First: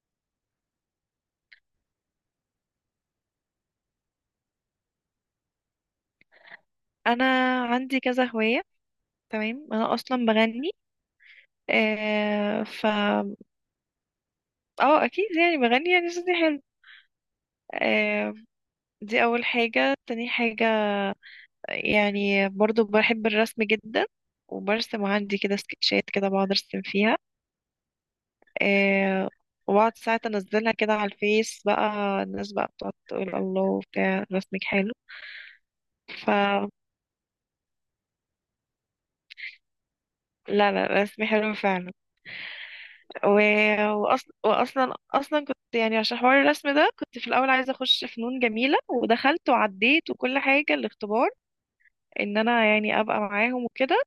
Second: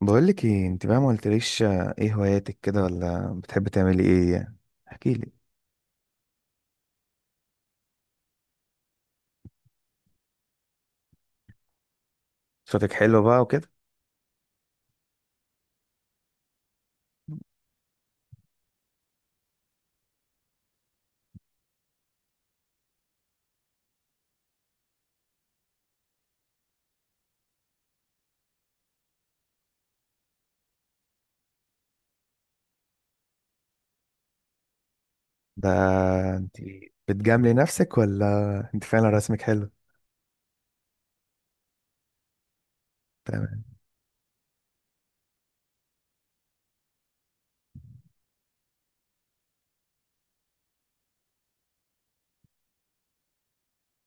بقولك ايه انت بقى، ما قلتليش، ايه هواياتك كده ولا بتحب تعملي ايه يعني؟ احكيلي. انا عندي كذا هواية. تمام، انا اصلا بغني. آه ف صوتك حلو بقى وكده. اه اكيد، يعني بغني يعني صوتي حلو. آه دي اول حاجة. تاني حاجة يعني برضو بحب الرسم جدا، وبرسم عندي كده سكتشات كده بقعد ارسم فيها، آه وبقعد ساعات انزلها كده على الفيس بقى، الناس بقى بتقعد تقول الله بتاع رسمك حلو. ده ف انت بتجاملي نفسك ولا انت فعلا رسمك حلو؟ لا لا رسمي حلو فعلا. و... تمام. وأصل... واصلا اصلا كنت يعني عشان حوار الرسم ده كنت في الاول عايزه اخش فنون جميله، ودخلت وعديت وكل حاجه الاختبار ان انا يعني ابقى معاهم وكده.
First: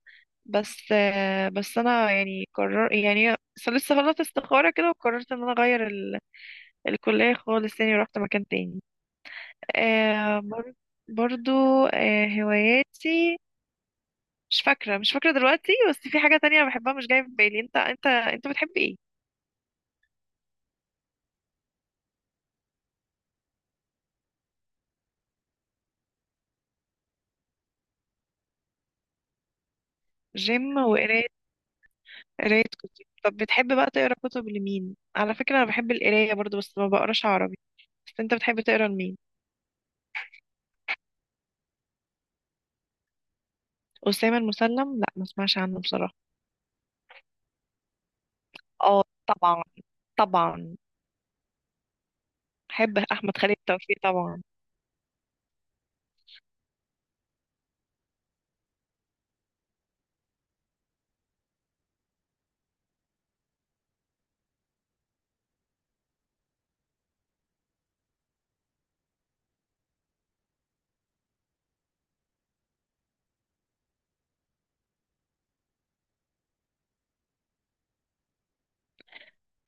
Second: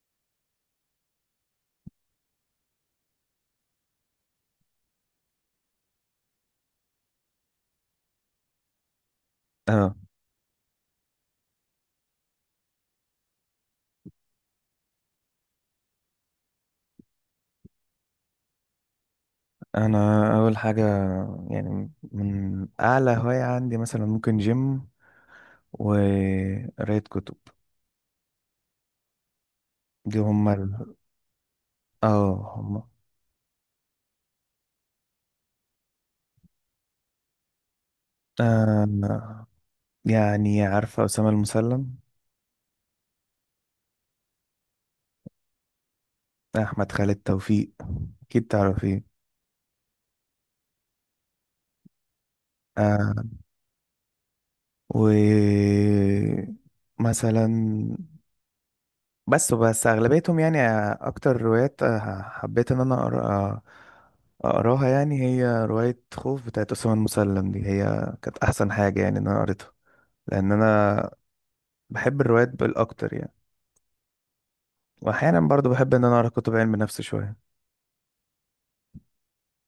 بس بس انا يعني قرر يعني لسه فضلت استخاره كده، وقررت ان انا اغير الكليه خالص تاني، ورحت مكان تاني. اه، آه، بر... برضو. هواياتي مش فاكره دلوقتي، بس في حاجه تانية بحبها مش جايه في بالي. انت بتحب ايه؟ انا اول حاجة يعني من اعلى هواية عندي مثلا ممكن جيم وقراية كتب. دي هما جيم وقرايه، اه قراية هما. كتب. طب بتحب بقى تقرا كتب لمين؟ على فكرة انا بحب القراية برضو بس ما بقراش عربي، بس انت بتحب تقرا لمين؟ آه يعني عارفة أسامة المسلم؟ أسامة المسلم؟ لا ما اسمعش عنه بصراحة. أحمد خالد توفيق أكيد تعرفيه. اه طبعا، طبعا بحب احمد خالد توفيق طبعا. ومثلا بس أغلبيتهم يعني أكتر روايات حبيت إن أنا أقراها، يعني هي رواية خوف بتاعت أسامة المسلم دي هي كانت أحسن حاجة يعني إن أنا قريتها، لأن أنا بحب الروايات بالأكتر يعني. وأحيانا برضو بحب إن أنا أقرأ كتب علم نفس شوية.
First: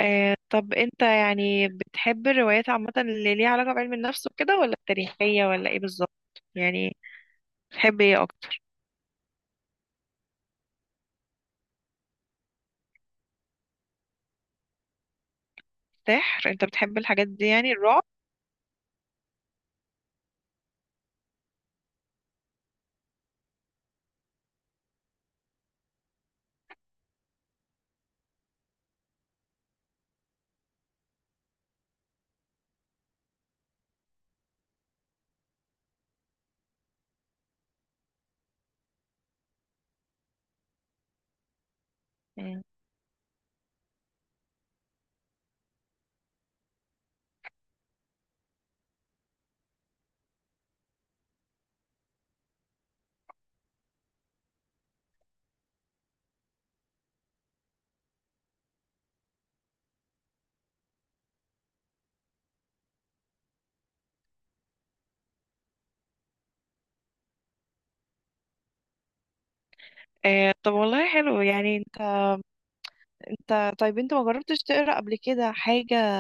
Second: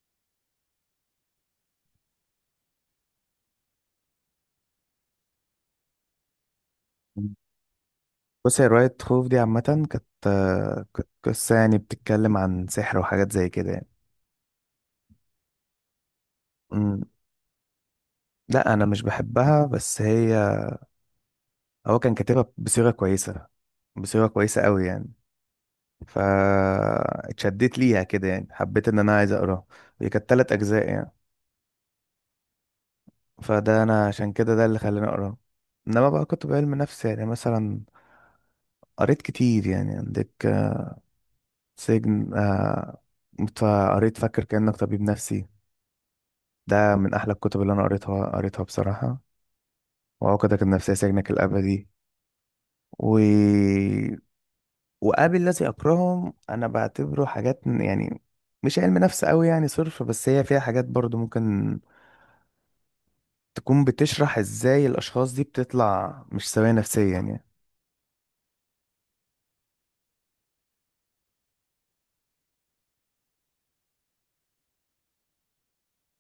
طب انت يعني بتحب الروايات عامة اللي ليها علاقة بعلم النفس وكده، ولا التاريخية، ولا ايه بالظبط؟ يعني بتحب ايه بص اكتر؟ هي رواية خوف دي عامة كانت قصة يعني بتتكلم عن سحر وحاجات زي كده يعني. سحر؟ انت بتحب أمم، الحاجات دي يعني الرعب؟ لا أنا مش بحبها، بس هو كان كاتبها بصيغة كويسة قوي يعني، فاتشدت ليها كده يعني حبيت ان انا عايز اقراه. هي كانت 3 اجزاء يعني، فده انا عشان كده ده اللي خلاني اقراه. انما بقى كنت بعلم نفس يعني مثلا قريت كتير، يعني عندك سجن، مم. فقريت فاكر كأنك طبيب نفسي، ده من احلى الكتب اللي انا قريتها بصراحة، وعقدك النفسية سجنك الابدي، و وقابل الذي أكرههم. أنا بعتبره حاجات يعني مش علم نفس أوي يعني صرف، بس هي فيها حاجات برضو ممكن تكون بتشرح إزاي الأشخاص دي بتطلع مش سوية نفسيا يعني. طب والله حلو. يعني انت، انت طيب انت ما جربتش تقرا قبل كده حاجة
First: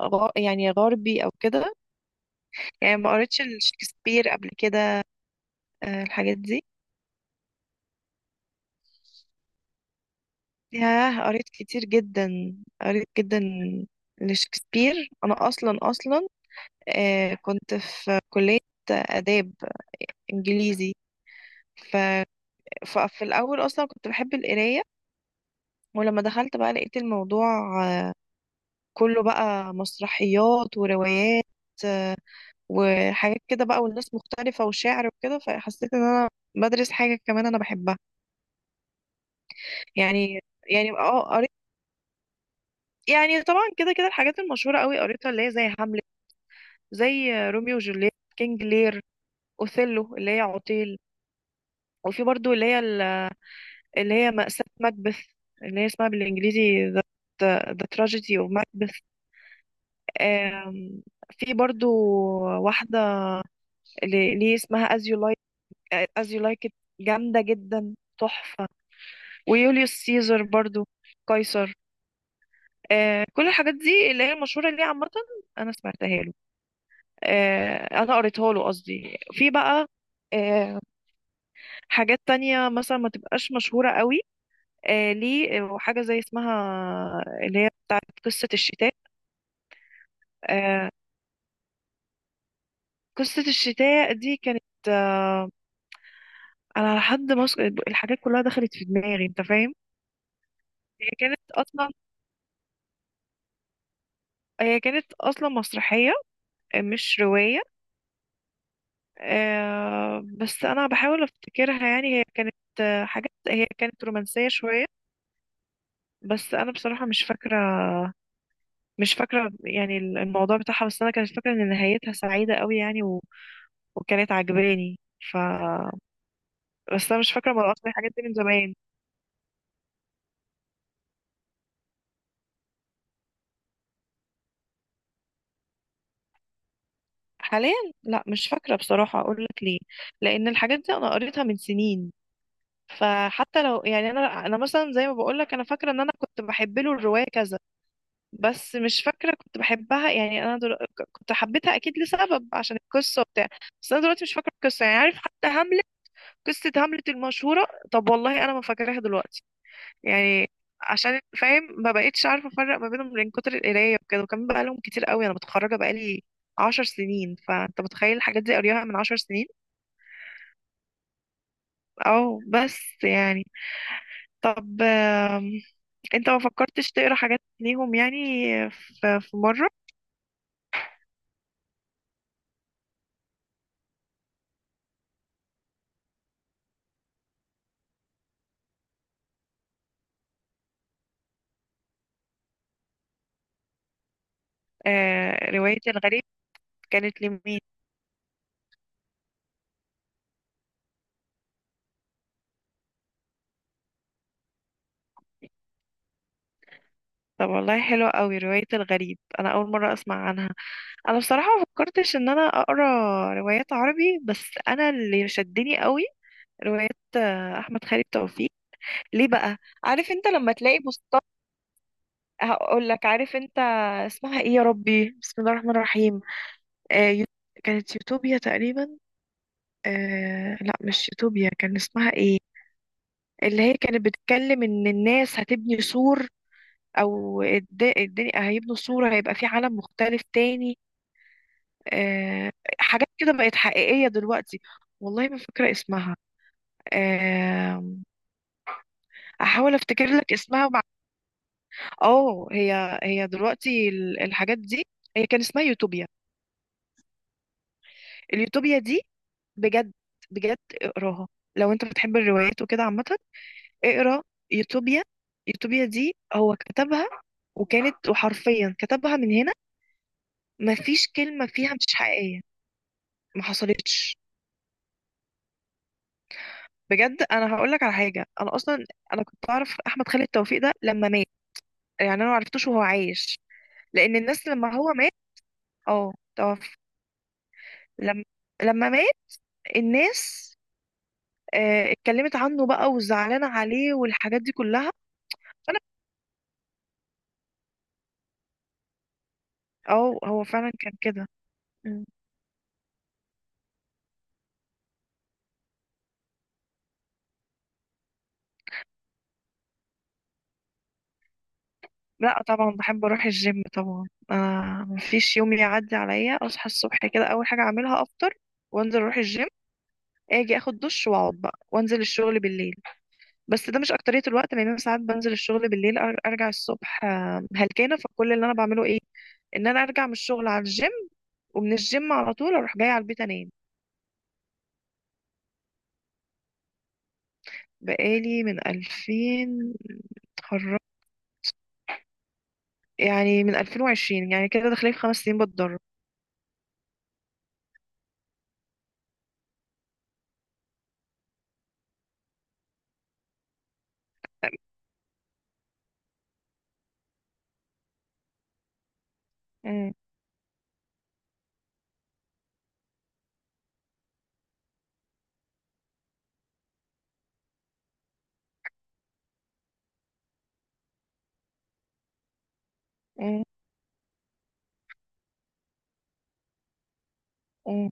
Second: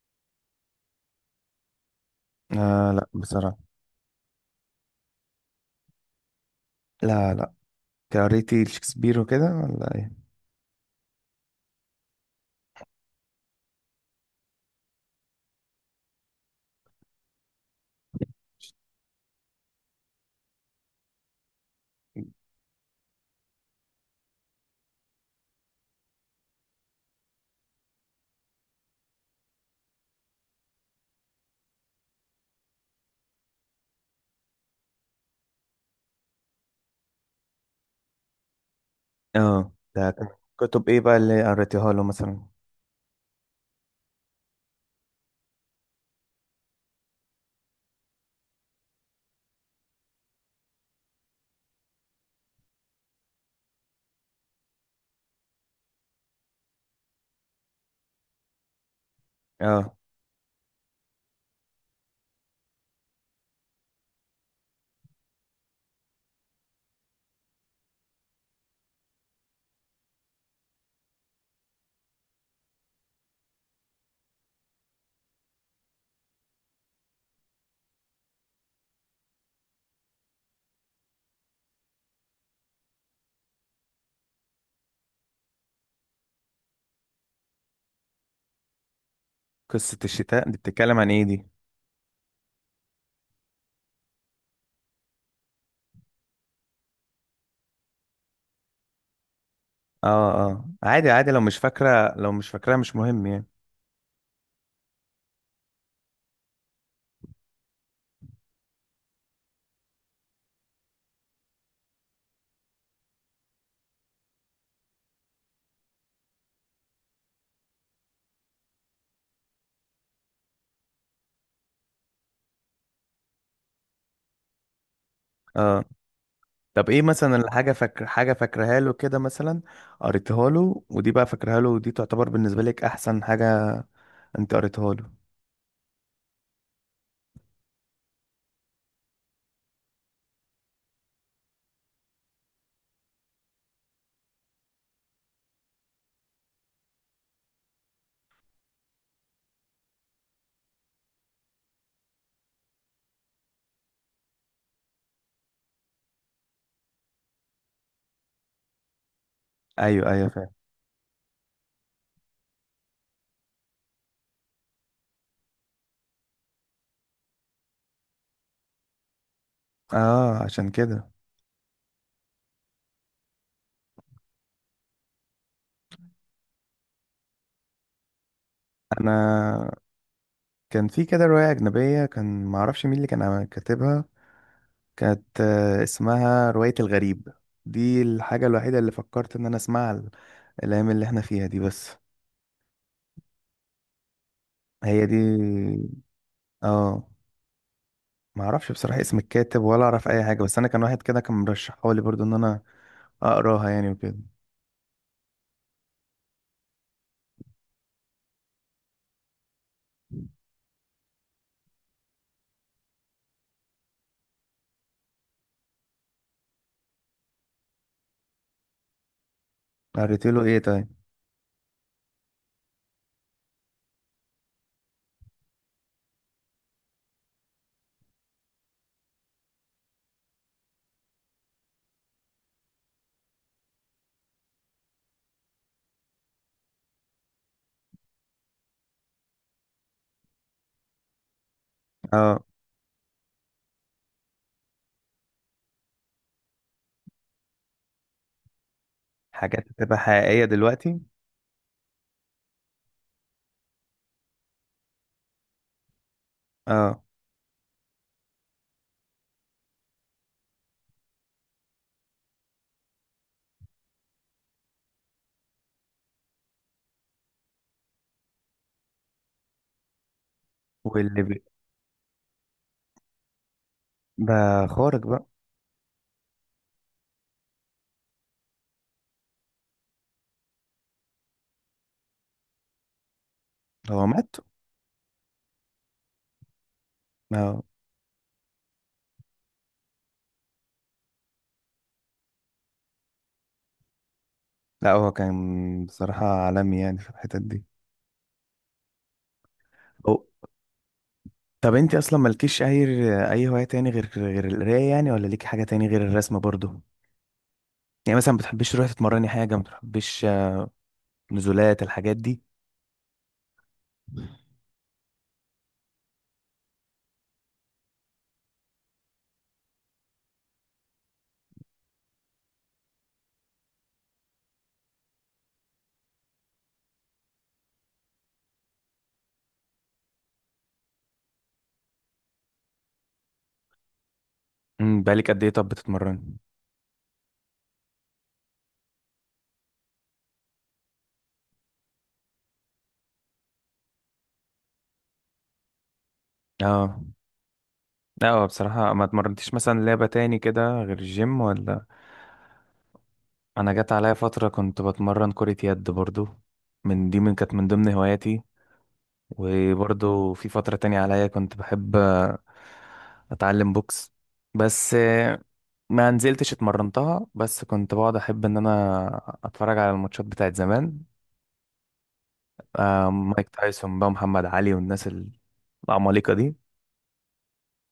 يعني غربي او كده؟ آه، يعني لا ما قريتش بصراحة. شكسبير قبل كده؟ الحاجات دي؟ لا، لا. قريتي شكسبير وكده ولا إيه؟ ياه، قريت كتير جدا، قريت جدا لشكسبير. انا اصلا كنت في كلية آداب انجليزي. ف... ففي الاول اصلا كنت بحب القراية، ولما دخلت بقى لقيت الموضوع آه، كله بقى مسرحيات وروايات وحاجات كده بقى، والناس مختلفة وشعر وكده، فحسيت ان انا بدرس حاجة كمان انا بحبها اه ده كان. يعني. كتب يعني إيه بقى اه اللي قريت، قريتيها له مثلا؟ يعني طبعا كده كده الحاجات المشهورة قوي قريتها، اللي هي زي هاملت، زي روميو وجولييت، كينج لير، اوثيلو اللي هي عطيل، وفي برضو اللي هي اللي هي مأساة مكبث، اللي هي اسمها بالانجليزي The Tragedy of Macbeth. اه، آم، في برضو واحدة اللي هي اسمها As You Like It، جامدة جدا، تحفة. ويوليوس سيزر برضو، قيصر. كل الحاجات دي اللي هي المشهورة اللي هي عامة أنا سمعتها له، انا قريتها له قصدي. في بقى آه، حاجات تانية مثلا ما تبقاش مشهورة قوي، ليه، وحاجة زي اسمها اللي هي بتاعت قصة الشتاء. قصة الشتاء دي آه، بتتكلم عن إيه دي؟ قصة الشتاء دي كانت أنا على حد مصر الحاجات كلها دخلت في دماغي، أنت فاهم. اه، اه، عادي، هي عادي، كانت أصلا، لو مش فاكراها مش مهم يعني. هي كانت أصلا مسرحية مش رواية. بس أنا بحاول أفتكرها، يعني هي كانت حاجات، هي كانت رومانسية شوية، بس أنا بصراحة مش فاكرة يعني الموضوع بتاعها، بس أنا كانت فاكرة إن نهايتها سعيدة قوي يعني، وكانت عجباني. ف اه، طب ايه بس أنا مش مثلا فاكرة، مرات فاكر الحاجات دي حاجة من زمان. فاكرها له كده مثلا؟ قريتها له ودي بقى فاكرها له ودي تعتبر بالنسبة لك احسن حاجة انت قريتها له؟ حاليا لا مش فاكرة بصراحة. أقول لك ليه، لأن الحاجات دي أنا قريتها من سنين، فحتى لو يعني أنا مثلا زي ما بقول لك أنا فاكرة إن أنا كنت بحب له الرواية كذا، بس مش فاكرة كنت بحبها يعني. أنا كنت حبيتها أكيد لسبب، عشان القصة وبتاع، بس أنا دلوقتي مش فاكرة القصة. يعني عارف، حتى هاملت، قصة هاملت المشهورة، طب والله أنا ما فاكراها دلوقتي ايوه، ايوه، فاهم. يعني. عشان فاهم ما بقتش عارفه افرق ما بينهم من كتر القرايه وكده، وكمان بقى لهم كتير قوي، انا متخرجه بقى لي 10 سنين، فانت متخيل الحاجات دي قريها من 10 سنين. اه عشان كده. بس يعني. طب انت ما فكرتش تقرا حاجات ليهم يعني، في مره؟ انا كان في كده رواية اجنبية كان معرفش مين اللي كان كاتبها، كانت اسمها رواية الغريب، دي الحاجة الوحيدة اللي فكرت ان انا اسمعها الايام اللي احنا فيها دي، بس هي دي. روايه الغريب، اه، كانت لمين؟ معرفش بصراحة اسم الكاتب ولا اعرف اي حاجة، بس انا كان واحد كده كان مرشحها لي برضو ان انا اقراها يعني وكده. طب والله حلوة قوي، رواية الغريب، أنا أول مرة أسمع عنها. أنا بصراحة ما فكرتش إن أنا أقرأ روايات عربي، بس أنا اللي شدني قوي روايات احمد خالد توفيق. ليه بقى؟ عارف قريت انت له لما ايه تلاقي، طيب؟ بص هقول لك. عارف انت اسمها ايه؟ يا ربي، بسم الله الرحمن الرحيم. آه يو- كانت يوتوبيا تقريبا. آه لا مش يوتوبيا، كان اسمها ايه؟ اللي هي كانت بتتكلم ان الناس هتبني سور، او الدنيا هيبنوا سور، هيبقى في عالم مختلف تاني، اه، آه حاجات كده بقت حقيقية دلوقتي. والله ما فاكرة اسمها. آه، حاجات احاول بتبقى افتكر لك حقيقية اسمها. دلوقتي. اه هي دلوقتي الحاجات دي، هي كان اسمها يوتوبيا، اه، اليوتوبيا دي. بجد، بجد اقراها لو انت بتحب الروايات وكده عامة. اقرا يوتوبيا. يوتوبيا دي هو كتبها، وكانت، وحرفيا كتبها من هنا، مفيش واللي بي... كلمة فيها مش حقيقية ما حصلتش. بقى خارج بقى. بجد انا هقول لك على حاجة، انا اصلا انا كنت اعرف احمد خالد توفيق ده لما مات، يعني انا ما عرفتوش وهو عايش، هو لان مات؟ الناس لما هو مات، اه توفى، اه، لما لما مات الناس اتكلمت عنه بقى، وزعلانة عليه، والحاجات دي كلها. لا، هو فانا كان بصراحة عالمي يعني في الحتت دي. اه أو... هو فعلا كان كده. طب انت مم. اصلا مالكيش اي هواية تاني غير القراية يعني؟ ولا ليك حاجة تاني غير الرسم برضو؟ يعني مثلا ما بتحبيش تروحي تتمرني حاجة، ما بتحبيش نزولات الحاجات دي؟ لا طبعا بحب اروح الجيم طبعا. آه مفيش يوم يعدي عليا اصحى الصبح كده، اول حاجه اعملها افطر وانزل اروح الجيم، اجي اخد دش واقعد بقى، وانزل الشغل بالليل. بس ده مش اكتريه الوقت، لان انا ساعات بنزل الشغل بالليل، ارجع الصبح هلكانه، فكل اللي انا بعمله ايه، ان انا ارجع من الشغل على الجيم، ومن الجيم على طول اروح جايه على البيت انام. بقالك قد ايه طب بتتمرني؟ بقالي من 2000، اتخرجت يعني من 2020، يعني كده داخلين في 5 سنين بتدرب. اه. لا هو بصراحة ما اتمرنتيش مثلا لعبة تاني كده غير الجيم ولا؟ انا جت عليا فتره كنت بتمرن كره يد برضو، من كانت من ضمن هواياتي. مم. وبرضو في فتره تانية عليا كنت بحب اتعلم بوكس، بس ما نزلتش اتمرنتها، بس كنت بقعد احب ان انا اتفرج على الماتشات بتاعت زمان، مم. مايك تايسون بقى، محمد علي، والناس العمالقه دي. مم.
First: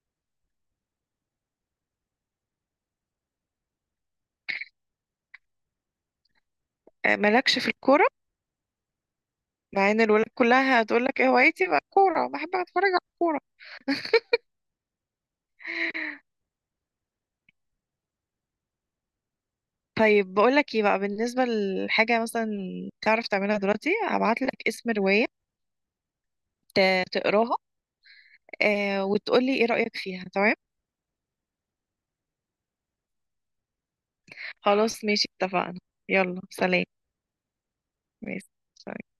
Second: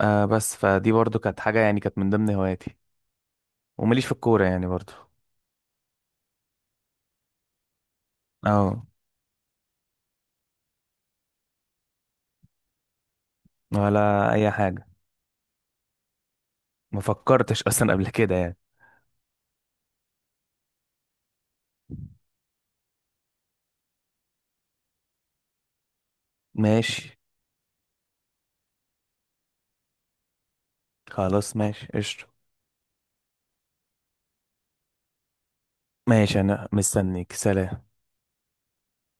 بس فدي برضو كانت حاجه يعني كانت من ضمن هواياتي، ومليش في الكوره يعني برضو. مالكش في الكورة، اه، مع ان الولاد كلها هتقول لك ايه هوايتي بقى كورة، بحب اتفرج على الكورة. ولا اي حاجه، ما فكرتش اصلا قبل كده يعني. طيب بقول لك ايه بقى، بالنسبة لحاجة مثلا تعرف تعملها دلوقتي، هبعت لك اسم رواية ماشي. تقراها، آه وتقول لي ايه رأيك فيها، تمام؟ خلاص، ماشي قشطة. خلاص ماشي، اتفقنا. ماشي، يلا أنا سلام. مستنيك، سلام. ماشي، سلام.